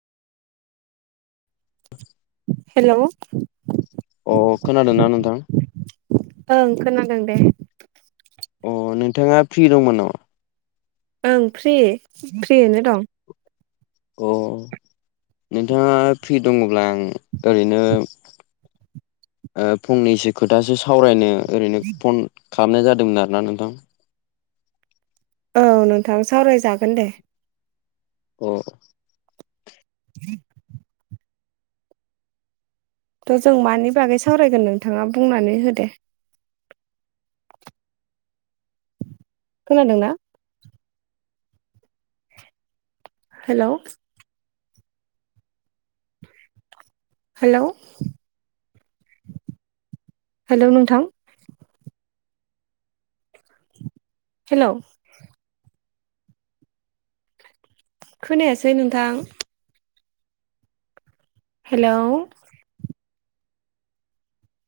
hello अ खोनादोना नोंथां ओं खोनादों दे अ नोंथाङा फ्रि दंमोन नामा ओं फ्रि फ्रियिनो दं अ नोंथाङा फ्रि दङब्ला आं ओरैनो ओ फंनैसो खोथासो सावरायनो ओरैनो फन खामनाय जादोंमोन आरोना नोंथां औ नोंथां सावरायजागोन दे अ त' जों मानि बागै सावरायगोन नोंथाङा बुंनानै हो दे खोनादोंना हेल' हेल' हेलौ नोंथां हेलौ खोनायासै‌ नोंथां हेलौ